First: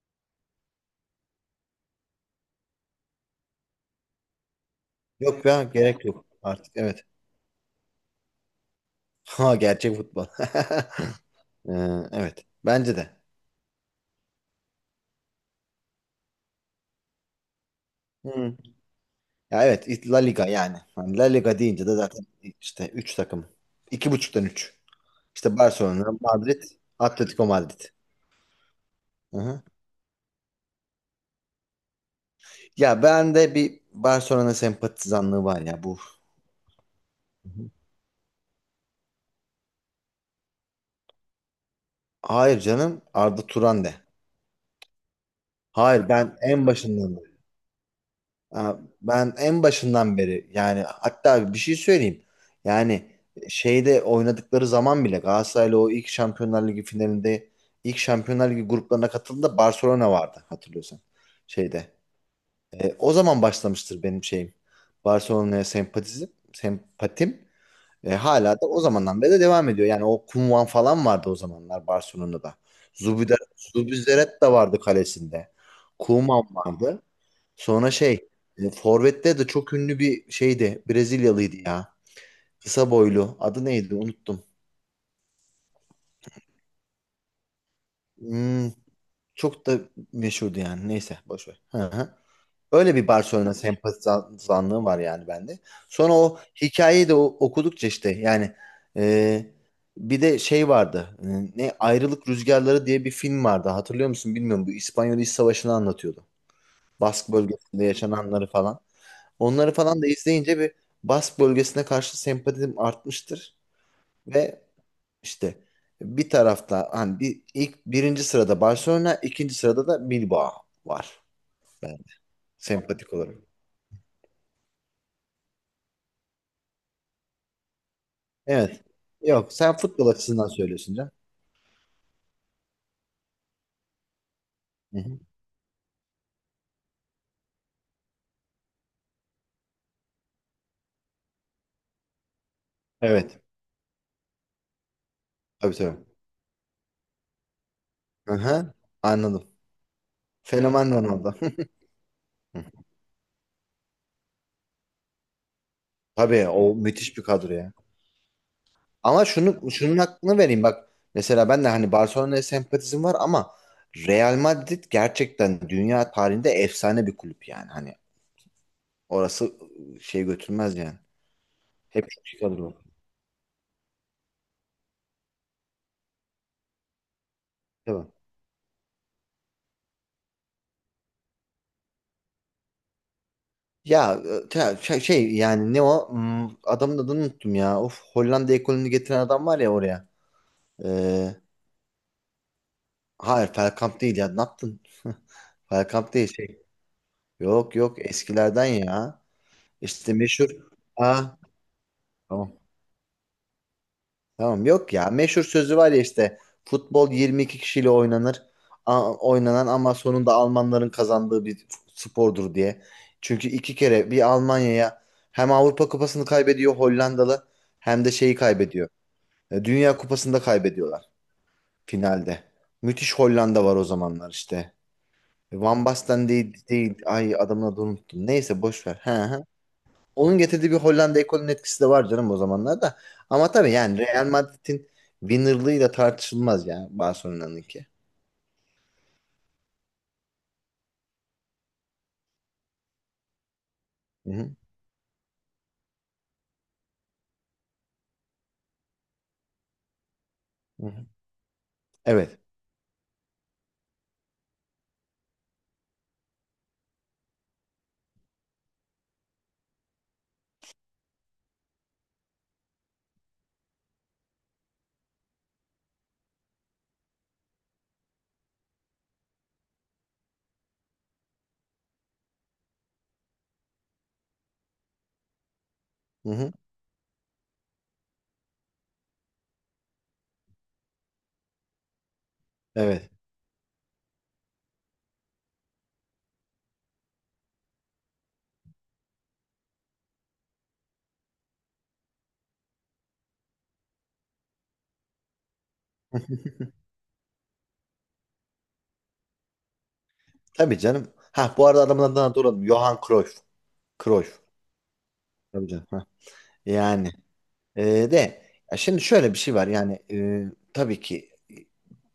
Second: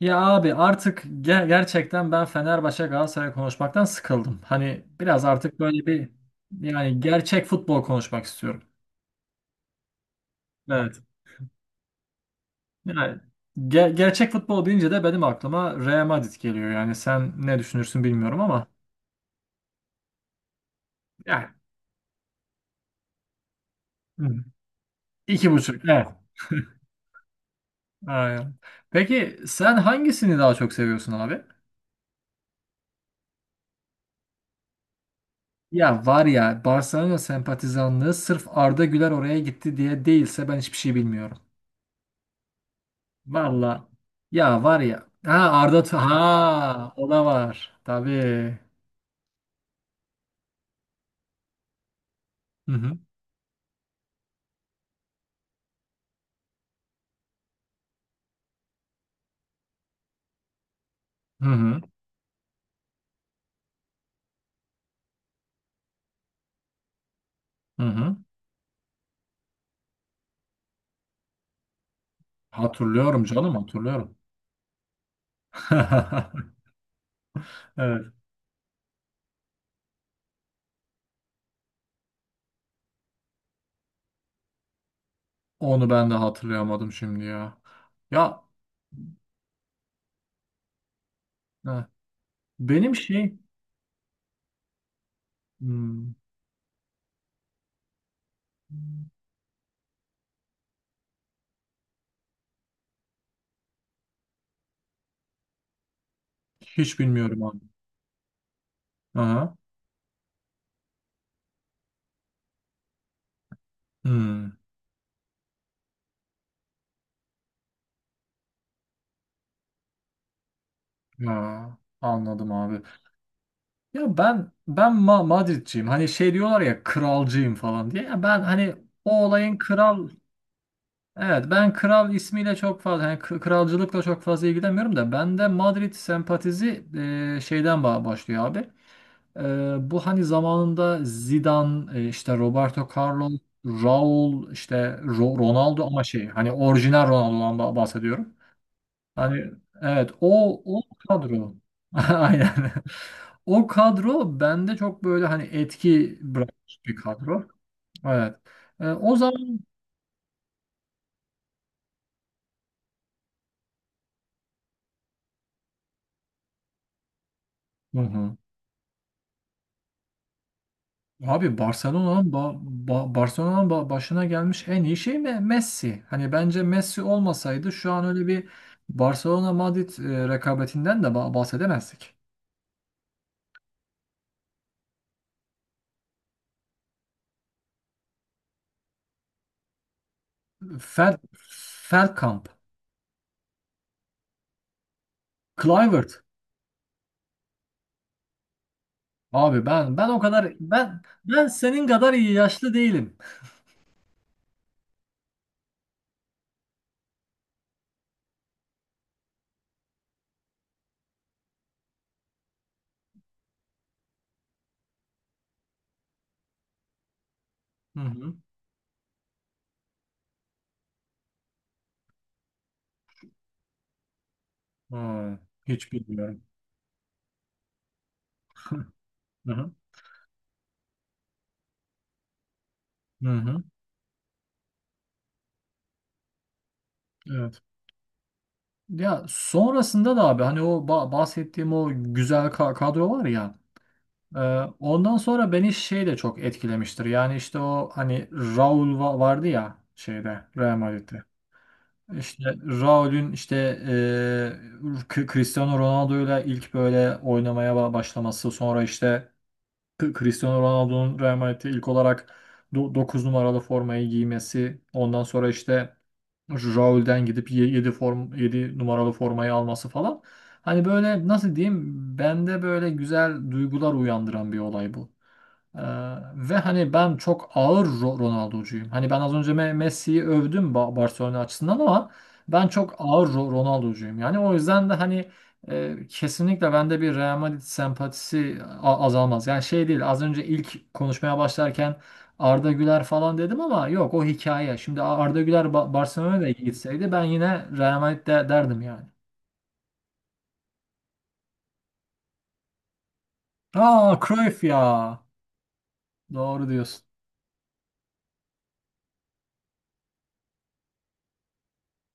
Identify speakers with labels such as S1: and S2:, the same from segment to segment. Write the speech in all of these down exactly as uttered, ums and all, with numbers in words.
S1: Ya abi artık ge- gerçekten ben Fenerbahçe Galatasaray konuşmaktan sıkıldım. Hani biraz
S2: Yok
S1: artık
S2: ya,
S1: böyle
S2: gerek
S1: bir
S2: yok artık,
S1: yani
S2: evet.
S1: gerçek futbol konuşmak istiyorum.
S2: Ha, gerçek futbol.
S1: Evet.
S2: Ee, evet, bence de.
S1: Yani ge- gerçek futbol deyince de benim aklıma Real Madrid geliyor. Yani sen ne düşünürsün bilmiyorum
S2: Hı.
S1: ama
S2: Ya evet, it- La Liga yani. Hani La
S1: yani.
S2: Liga deyince de zaten işte üç takım. İki
S1: Hı.
S2: buçuktan üç.
S1: iki
S2: İşte
S1: buçuk.
S2: Barcelona,
S1: Evet.
S2: Madrid, Atletico Madrid.
S1: Aynen. Peki
S2: Hı-hı.
S1: sen hangisini daha çok seviyorsun abi?
S2: Ya bende bir Barcelona sempatizanlığı var ya bu.
S1: Ya var ya, Barcelona
S2: Hı hı.
S1: sempatizanlığı sırf Arda Güler oraya gitti diye değilse ben hiçbir şey bilmiyorum.
S2: Hayır canım, Arda Turan
S1: Valla
S2: de.
S1: ya var ya. Ha, Arda Tu-
S2: Hayır ben en
S1: ha, o
S2: başından
S1: da var. Tabii.
S2: Aa, Ben en başından beri, yani hatta bir şey söyleyeyim.
S1: Hı hı.
S2: Yani şeyde oynadıkları zaman bile Galatasaray'la o ilk Şampiyonlar Ligi finalinde ilk Şampiyonlar Ligi gruplarına katıldığında Barcelona vardı, hatırlıyorsan.
S1: Hı hı.
S2: Şeyde. E, o zaman başlamıştır benim şeyim. Barcelona'ya sempatizm, sempatim.
S1: Hı
S2: E,
S1: hı.
S2: hala da o zamandan beri de devam ediyor. Yani o Koeman falan vardı o zamanlar Barcelona'da.
S1: Hatırlıyorum
S2: Zubida-
S1: canım, hatırlıyorum.
S2: Zubizarreta da vardı kalesinde. Koeman vardı. Sonra
S1: Evet.
S2: şey, e, Forvet'te de çok ünlü bir şeydi. Brezilyalıydı ya. Kısa boylu. Adı neydi? Unuttum.
S1: Onu ben de hatırlayamadım şimdi ya. Ya
S2: Hmm, Çok da meşhurdu yani. Neyse, boş ver. Hı
S1: ha,
S2: hı.
S1: benim
S2: Öyle bir
S1: şey
S2: Barcelona sempatizanlığı var yani bende. Sonra
S1: hmm,
S2: o hikayeyi de o- okudukça işte, yani e, bir de şey vardı. E, ne Ayrılık Rüzgarları diye bir film vardı. Hatırlıyor musun bilmiyorum. Bu İspanyol İç Savaşı'nı anlatıyordu.
S1: hiç
S2: Bask
S1: bilmiyorum abi.
S2: bölgesinde yaşananları falan.
S1: Aha.
S2: Onları falan da izleyince bir Bask bölgesine karşı sempatim artmıştır
S1: Hmm.
S2: ve işte bir tarafta, hani bir ilk birinci sırada Barcelona, ikinci sırada da Bilbao var,
S1: Ya
S2: ben
S1: anladım abi.
S2: sempatik olarak.
S1: Ya ben ben Ma Madridciyim. Hani şey diyorlar ya, kralcıyım falan diye. Ya ben hani
S2: Evet.
S1: o
S2: Yok,
S1: olayın
S2: sen futbol
S1: kral.
S2: açısından söylüyorsun canım.
S1: Evet, ben kral ismiyle çok fazla, yani kr- kralcılıkla çok fazla ilgilenmiyorum
S2: Hı
S1: da
S2: hı.
S1: bende Madrid sempatizi e, şeyden ba- başlıyor abi. E, bu hani zamanında Zidane, e, işte Roberto Carlos,
S2: Evet.
S1: Raul, işte Ro-
S2: Tabii
S1: Ronaldo, ama
S2: tabii.
S1: şey, hani orijinal Ronaldo'dan ba- bahsediyorum.
S2: Hı hı.
S1: Hani
S2: Anladım.
S1: evet, o o
S2: Fenomen Ronaldo.
S1: kadro. Aynen. O kadro bende çok böyle hani etki
S2: Tabii, o
S1: bırakmış bir
S2: müthiş bir
S1: kadro.
S2: kadro ya.
S1: Evet. E, o
S2: Ama
S1: zaman.
S2: şunu şunun hakkını vereyim bak. Mesela ben de hani Barcelona'ya sempatizm var ama Real Madrid gerçekten dünya tarihinde efsane bir kulüp yani. Hani
S1: Hı hı.
S2: orası ıı, şey götürmez yani.
S1: Abi
S2: Hep çok
S1: Barcelona'nın ba
S2: iyi kadro.
S1: Ba- Barcelona'nın ba- başına gelmiş en iyi şey Me- Messi. Hani bence Messi olmasaydı şu an
S2: Tabii.
S1: öyle bir Barcelona Madrid e, rekabetinden de ba- bahsedemezdik.
S2: Ya e, te- şey şey yani, ne o? Hmm, Adamın adını unuttum ya. Of, Hollanda ekolünü getiren adam var ya oraya.
S1: Fel
S2: Ee,
S1: Feldkamp,
S2: hayır, Bergkamp değil ya. Ne yaptın? Bergkamp
S1: Kluivert.
S2: değil şey. Yok yok, eskilerden ya.
S1: Abi ben ben
S2: İşte
S1: o
S2: meşhur.
S1: kadar ben
S2: Ha,
S1: ben senin kadar iyi
S2: tamam.
S1: yaşlı değilim.
S2: Tamam, yok ya, meşhur sözü var ya işte, futbol yirmi iki kişiyle oynanır, A- oynanan, ama sonunda Almanların kazandığı bir spordur diye. Çünkü iki kere bir Almanya'ya hem Avrupa Kupası'nı kaybediyor Hollandalı,
S1: Hı
S2: hem de
S1: hı.
S2: şeyi kaybediyor. E, Dünya Kupası'nda kaybediyorlar finalde. Müthiş Hollanda var o zamanlar işte.
S1: Ha,
S2: Van
S1: hiç
S2: Basten
S1: bilmiyorum.
S2: değil, değil. Ay, adamın adını unuttum. Neyse, boş ver. He, he.
S1: Hı hı.
S2: Onun getirdiği bir Hollanda ekolünün etkisi de var canım o zamanlarda.
S1: Hı
S2: Ama
S1: hı.
S2: tabii yani, Real Madrid'in winnerlığıyla tartışılmaz yani
S1: Evet.
S2: Barcelona'nınki.
S1: Ya sonrasında da abi, hani o ba- bahsettiğim o güzel ka- kadro var ya,
S2: Hı
S1: Ee,
S2: hı,
S1: ondan sonra beni şey de çok etkilemiştir. Yani işte o hani Raul va- vardı ya şeyde, Real
S2: hı hı.
S1: Madrid'de.
S2: Evet.
S1: İşte Raul'ün işte e, K- Cristiano Ronaldo'yla ilk böyle oynamaya ba- başlaması. Sonra işte K- Cristiano Ronaldo'nun Real Madrid'de ilk olarak dokuz numaralı formayı giymesi. Ondan sonra işte Raul'den gidip yedi form yedi numaralı formayı alması falan. Hani böyle, nasıl diyeyim, bende böyle güzel duygular uyandıran bir olay bu. Ee,
S2: Hı hı,
S1: ve hani ben çok ağır Ro- Ronaldo'cuyum. Hani ben az önce Me- Messi'yi övdüm Ba- Barcelona açısından ama ben çok
S2: evet.
S1: ağır Ro- Ronaldo'cuyum. Yani o yüzden de hani e, kesinlikle bende bir Real Madrid sempatisi a- azalmaz. Yani şey değil, az önce ilk konuşmaya başlarken Arda Güler falan dedim ama yok, o hikaye. Şimdi Arda Güler Ba- Barcelona'ya gitseydi ben yine Real Madrid de- derdim yani.
S2: Tabii canım. Ha, bu arada adamın adını hatırladım. Johan Cruyff.
S1: Aa,
S2: Cruyff.
S1: Cruyff ya.
S2: Tabii canım. Ha.
S1: Doğru diyorsun.
S2: Yani e, de, ya şimdi şöyle bir şey var yani, e, tabii ki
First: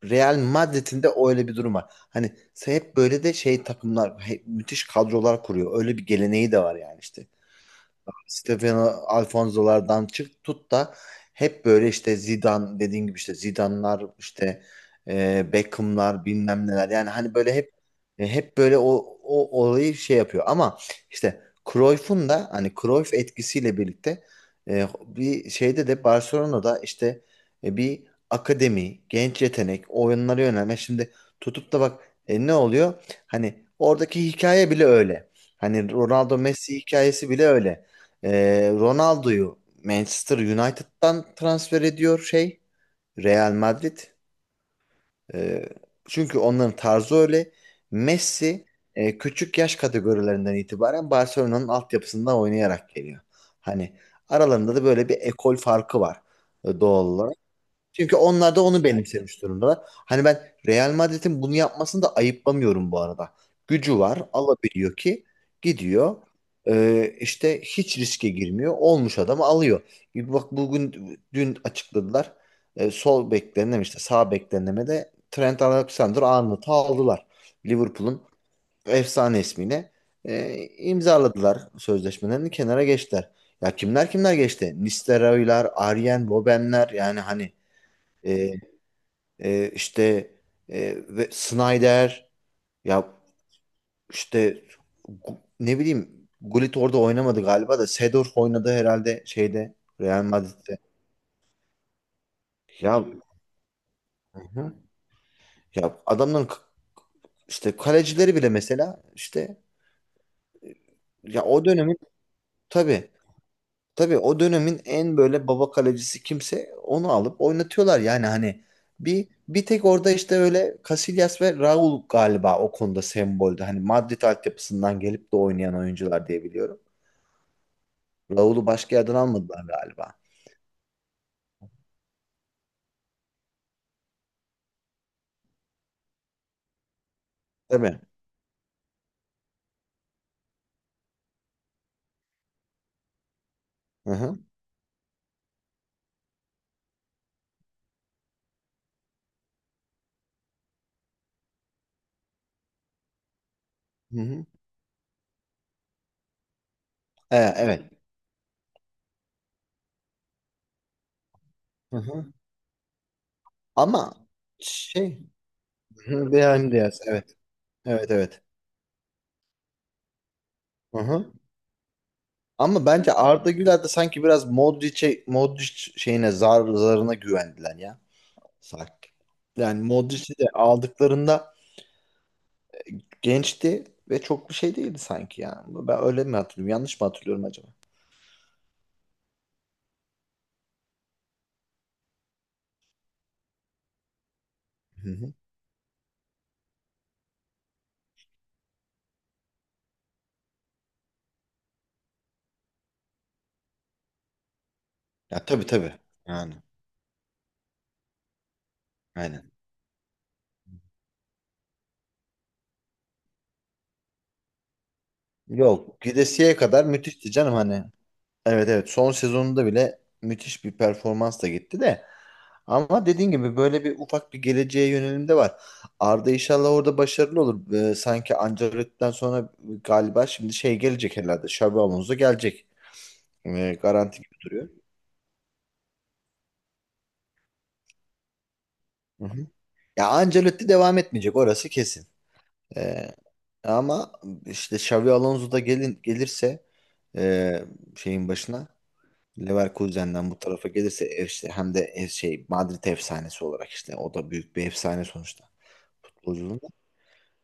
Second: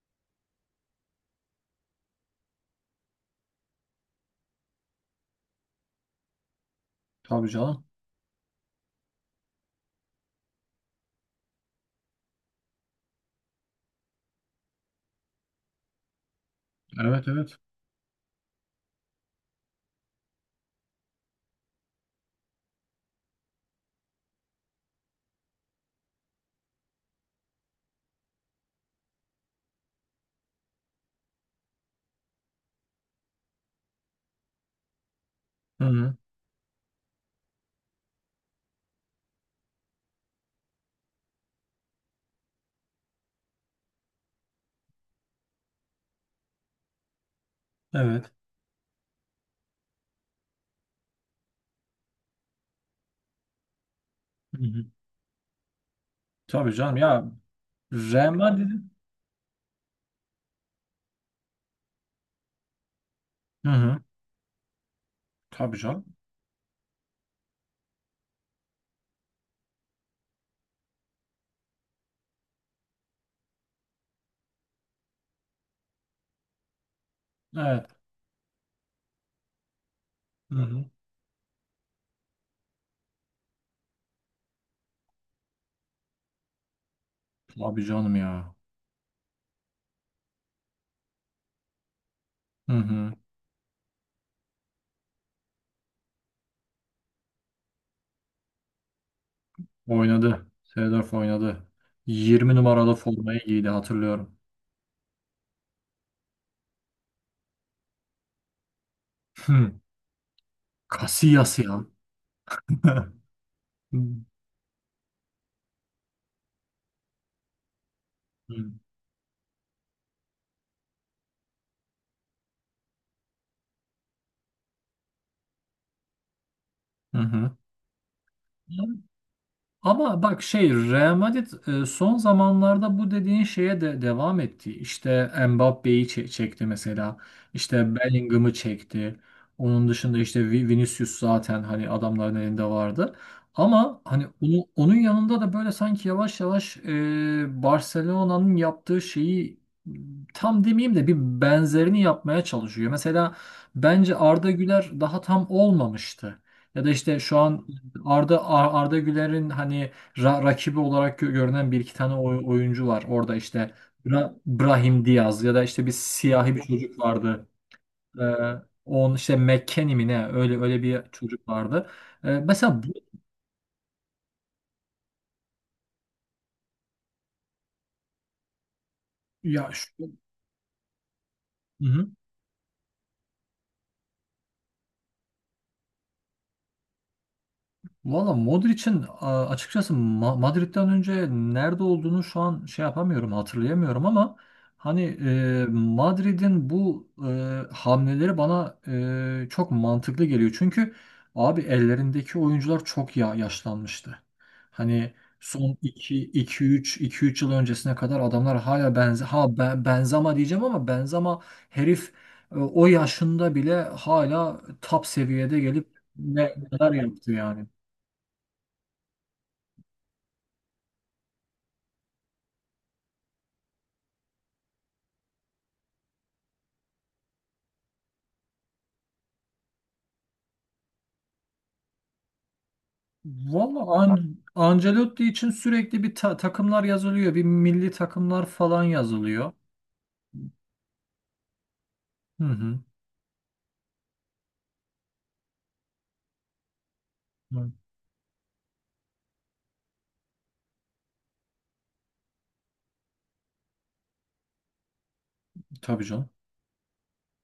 S2: Real Madrid'in de öyle bir durum var. Hani hep böyle de şey, takımlar hep müthiş kadrolar kuruyor. Öyle bir geleneği de var yani işte.
S1: Tabii canım.
S2: Stefano Alfonso'lardan çık tut da hep böyle işte Zidane dediğin gibi, işte Zidane'lar, işte e, Beckham'lar, bilmem neler yani,
S1: Evet,
S2: hani böyle
S1: evet.
S2: hep e, hep böyle o, o olayı şey yapıyor ama işte Cruyff'un da hani Cruyff etkisiyle birlikte e, bir şeyde de, Barcelona'da işte e, bir akademi, genç yetenek, oyunlara yönelme. Şimdi tutup da bak, e, ne oluyor? Hani oradaki hikaye bile öyle.
S1: Hı
S2: Hani
S1: hı.
S2: Ronaldo Messi hikayesi bile öyle. Ee, Ronaldo'yu Manchester United'dan transfer ediyor şey, Real Madrid. Ee, Çünkü onların tarzı öyle.
S1: Evet.
S2: Messi e, küçük yaş kategorilerinden itibaren Barcelona'nın altyapısında oynayarak geliyor. Hani
S1: Hı
S2: aralarında da
S1: hı.
S2: böyle bir ekol farkı var
S1: Tabii
S2: e,
S1: canım
S2: doğal
S1: ya.
S2: olarak. Çünkü onlar
S1: Rema
S2: da onu
S1: dedim.
S2: benimsemiş durumdalar. Hani ben Real Madrid'in bunu yapmasını da ayıplamıyorum bu arada.
S1: Hı hı.
S2: Gücü var, alabiliyor ki
S1: Tabii canım.
S2: gidiyor. Ee, işte hiç riske girmiyor. Olmuş adamı alıyor. Bir bak, bugün dün açıkladılar. Ee, sol beklerine mi işte, sağ beklerine mi de Trent Alexander-Arnold'u aldılar.
S1: Evet.
S2: Liverpool'un efsane ismiyle
S1: Hı
S2: Ee,
S1: hı.
S2: imzaladılar sözleşmelerini, kenara geçtiler. Ya kimler kimler geçti? Nistelrooylar, Arjen Robben'ler, yani hani
S1: Tabii canım
S2: e,
S1: ya.
S2: e, işte e, ve Snyder,
S1: Hı hı.
S2: ya işte gu- ne bileyim, Gullit orada oynamadı galiba da Seedorf oynadı herhalde şeyde, Real
S1: Oynadı.
S2: Madrid'de.
S1: Seedorf oynadı. Yirmi numaralı
S2: Ya.
S1: formayı giydi, hatırlıyorum.
S2: Hı. Ya adamların k- işte kalecileri bile, mesela işte,
S1: Hı.
S2: ya
S1: Casillas
S2: o
S1: ya.
S2: dönemin tabii
S1: Hı
S2: tabii, o dönemin en böyle baba kalecisi kimse onu alıp oynatıyorlar yani hani,
S1: hı.
S2: bir bir tek orada işte öyle Casillas ve Raul galiba o konuda semboldü. Hani Madrid altyapısından gelip de oynayan oyuncular diye biliyorum.
S1: Hı hı.
S2: Raul'u başka yerden almadılar galiba.
S1: Ama bak şey, Real Madrid e, son zamanlarda bu dediğin şeye de devam etti. İşte Mbappé'yi çe- çekti mesela. İşte
S2: Tabii.
S1: Bellingham'ı çekti. Onun dışında işte Vi- Vinicius zaten hani adamların elinde vardı. Ama
S2: Hı
S1: hani
S2: hı.
S1: onu, onun yanında da böyle sanki yavaş yavaş e, Barcelona'nın yaptığı şeyi tam demeyeyim de bir benzerini yapmaya çalışıyor. Mesela bence
S2: Hı hı.
S1: Arda Güler daha tam olmamıştı. Ya da işte
S2: E,
S1: şu an
S2: evet.
S1: Arda Ar- Arda Güler'in hani ra- rakibi olarak gö- görünen bir iki
S2: Hı
S1: tane
S2: hı.
S1: oy- oyuncu var. Orada işte
S2: Ama
S1: Bra- Brahim
S2: şey,
S1: Diaz ya da işte bir
S2: hı, hı.
S1: siyahi bir
S2: Brahim
S1: çocuk
S2: Diaz, evet.
S1: vardı.
S2: Evet
S1: Ee,
S2: evet.
S1: on işte McKennie mi ne, öyle öyle
S2: Hı
S1: bir
S2: hı.
S1: çocuk vardı. Ee, mesela
S2: Ama
S1: bu
S2: bence Arda Güler de sanki biraz Modric'e Modric şeyine, zar zarına güvendiler ya. Sanki.
S1: ya
S2: Yani
S1: şu.
S2: Modric'i de aldıklarında
S1: Hı hı.
S2: gençti ve çok bir şey değildi sanki ya. Ben öyle mi hatırlıyorum? Yanlış mı hatırlıyorum acaba?
S1: Valla Modric'in a- açıkçası Ma- Madrid'den önce nerede olduğunu şu an şey yapamıyorum, hatırlayamıyorum, ama hani
S2: Hı hı.
S1: e, Madrid'in bu e, hamleleri bana e, çok mantıklı geliyor. Çünkü abi ellerindeki oyuncular çok ya, yaşlanmıştı. Hani
S2: Ya tabii
S1: son
S2: tabii.
S1: iki
S2: Yani
S1: iki üç iki üç yıl öncesine kadar adamlar hala benze ha
S2: aynen.
S1: ben Benzema diyeceğim ama Benzema herif, e, o yaşında bile hala top seviyede gelip
S2: Yok,
S1: ne
S2: gidesiye kadar
S1: neler yaptı
S2: müthişti canım
S1: yani.
S2: hani. Evet evet, son sezonunda bile müthiş bir performansla gitti de. Ama dediğin gibi, böyle bir ufak bir geleceğe yönelim de var. Arda inşallah orada başarılı olur. Ee, sanki Ancelotti'den sonra galiba şimdi şey gelecek herhalde. Xabi Alonso gelecek. Ee,
S1: Valla
S2: garanti gibi
S1: An
S2: duruyor.
S1: Ancelotti için sürekli bir ta- takımlar yazılıyor. Bir milli takımlar falan
S2: Hı hı.
S1: yazılıyor.
S2: Ya Ancelotti devam etmeyecek, orası kesin.
S1: Hı hı.
S2: Ee, Ama işte Xabi Alonso da gelin, gelirse, e,
S1: Hı.
S2: şeyin başına, Leverkusen'den bu tarafa gelirse, ev işte hem de ev şey Madrid efsanesi olarak işte, o da büyük bir efsane sonuçta
S1: Tabii canım.
S2: futbolculuğunda.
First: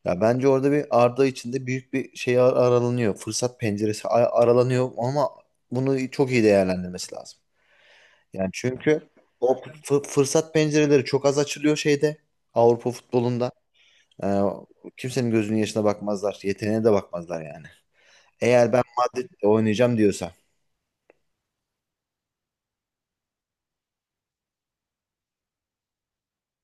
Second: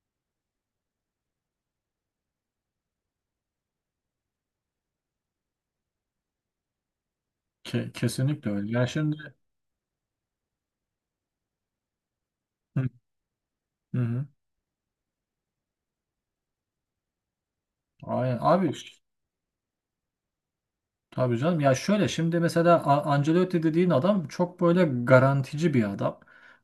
S2: Ya bence orada bir Arda için de büyük bir şey ar- aralanıyor. Fırsat penceresi a- aralanıyor ama bunu çok iyi değerlendirmesi lazım.
S1: Ke-
S2: Yani
S1: kesinlikle öyle. Ya
S2: çünkü
S1: şimdi.
S2: o fı- fırsat pencereleri çok az açılıyor şeyde,
S1: Hı
S2: Avrupa futbolunda.
S1: hı.
S2: Ee, Kimsenin gözünün yaşına bakmazlar. Yeteneğine de bakmazlar yani.
S1: Aynen. Abi.
S2: Eğer ben Madrid'de oynayacağım diyorsa.
S1: Tabii canım. Ya şöyle şimdi mesela A- Ancelotti dediğin adam çok böyle garantici bir adam.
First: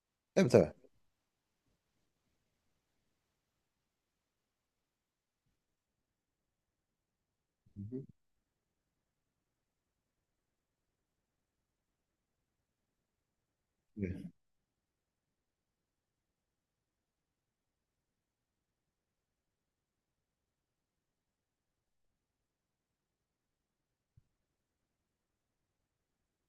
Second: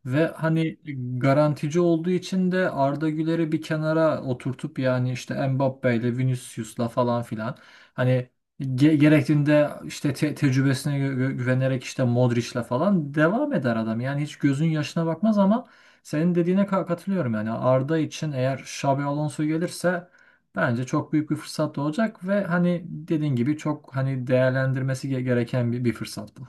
S1: Ve
S2: Tabii tabii.
S1: hani garantici olduğu için de Arda Güler'i bir kenara oturtup yani, işte Mbappe'yle Vinicius'la falan filan
S2: Hı
S1: hani ge- gerektiğinde işte te- tecrübesine gü- gü- güvenerek işte Modric'le falan devam eder adam. Yani hiç
S2: hı.
S1: gözün yaşına bakmaz ama senin dediğine ka- katılıyorum yani. Arda için eğer Xabi Alonso gelirse bence çok büyük bir fırsat da olacak ve hani dediğin gibi çok hani değerlendirmesi ge- gereken bir, bir fırsat bu.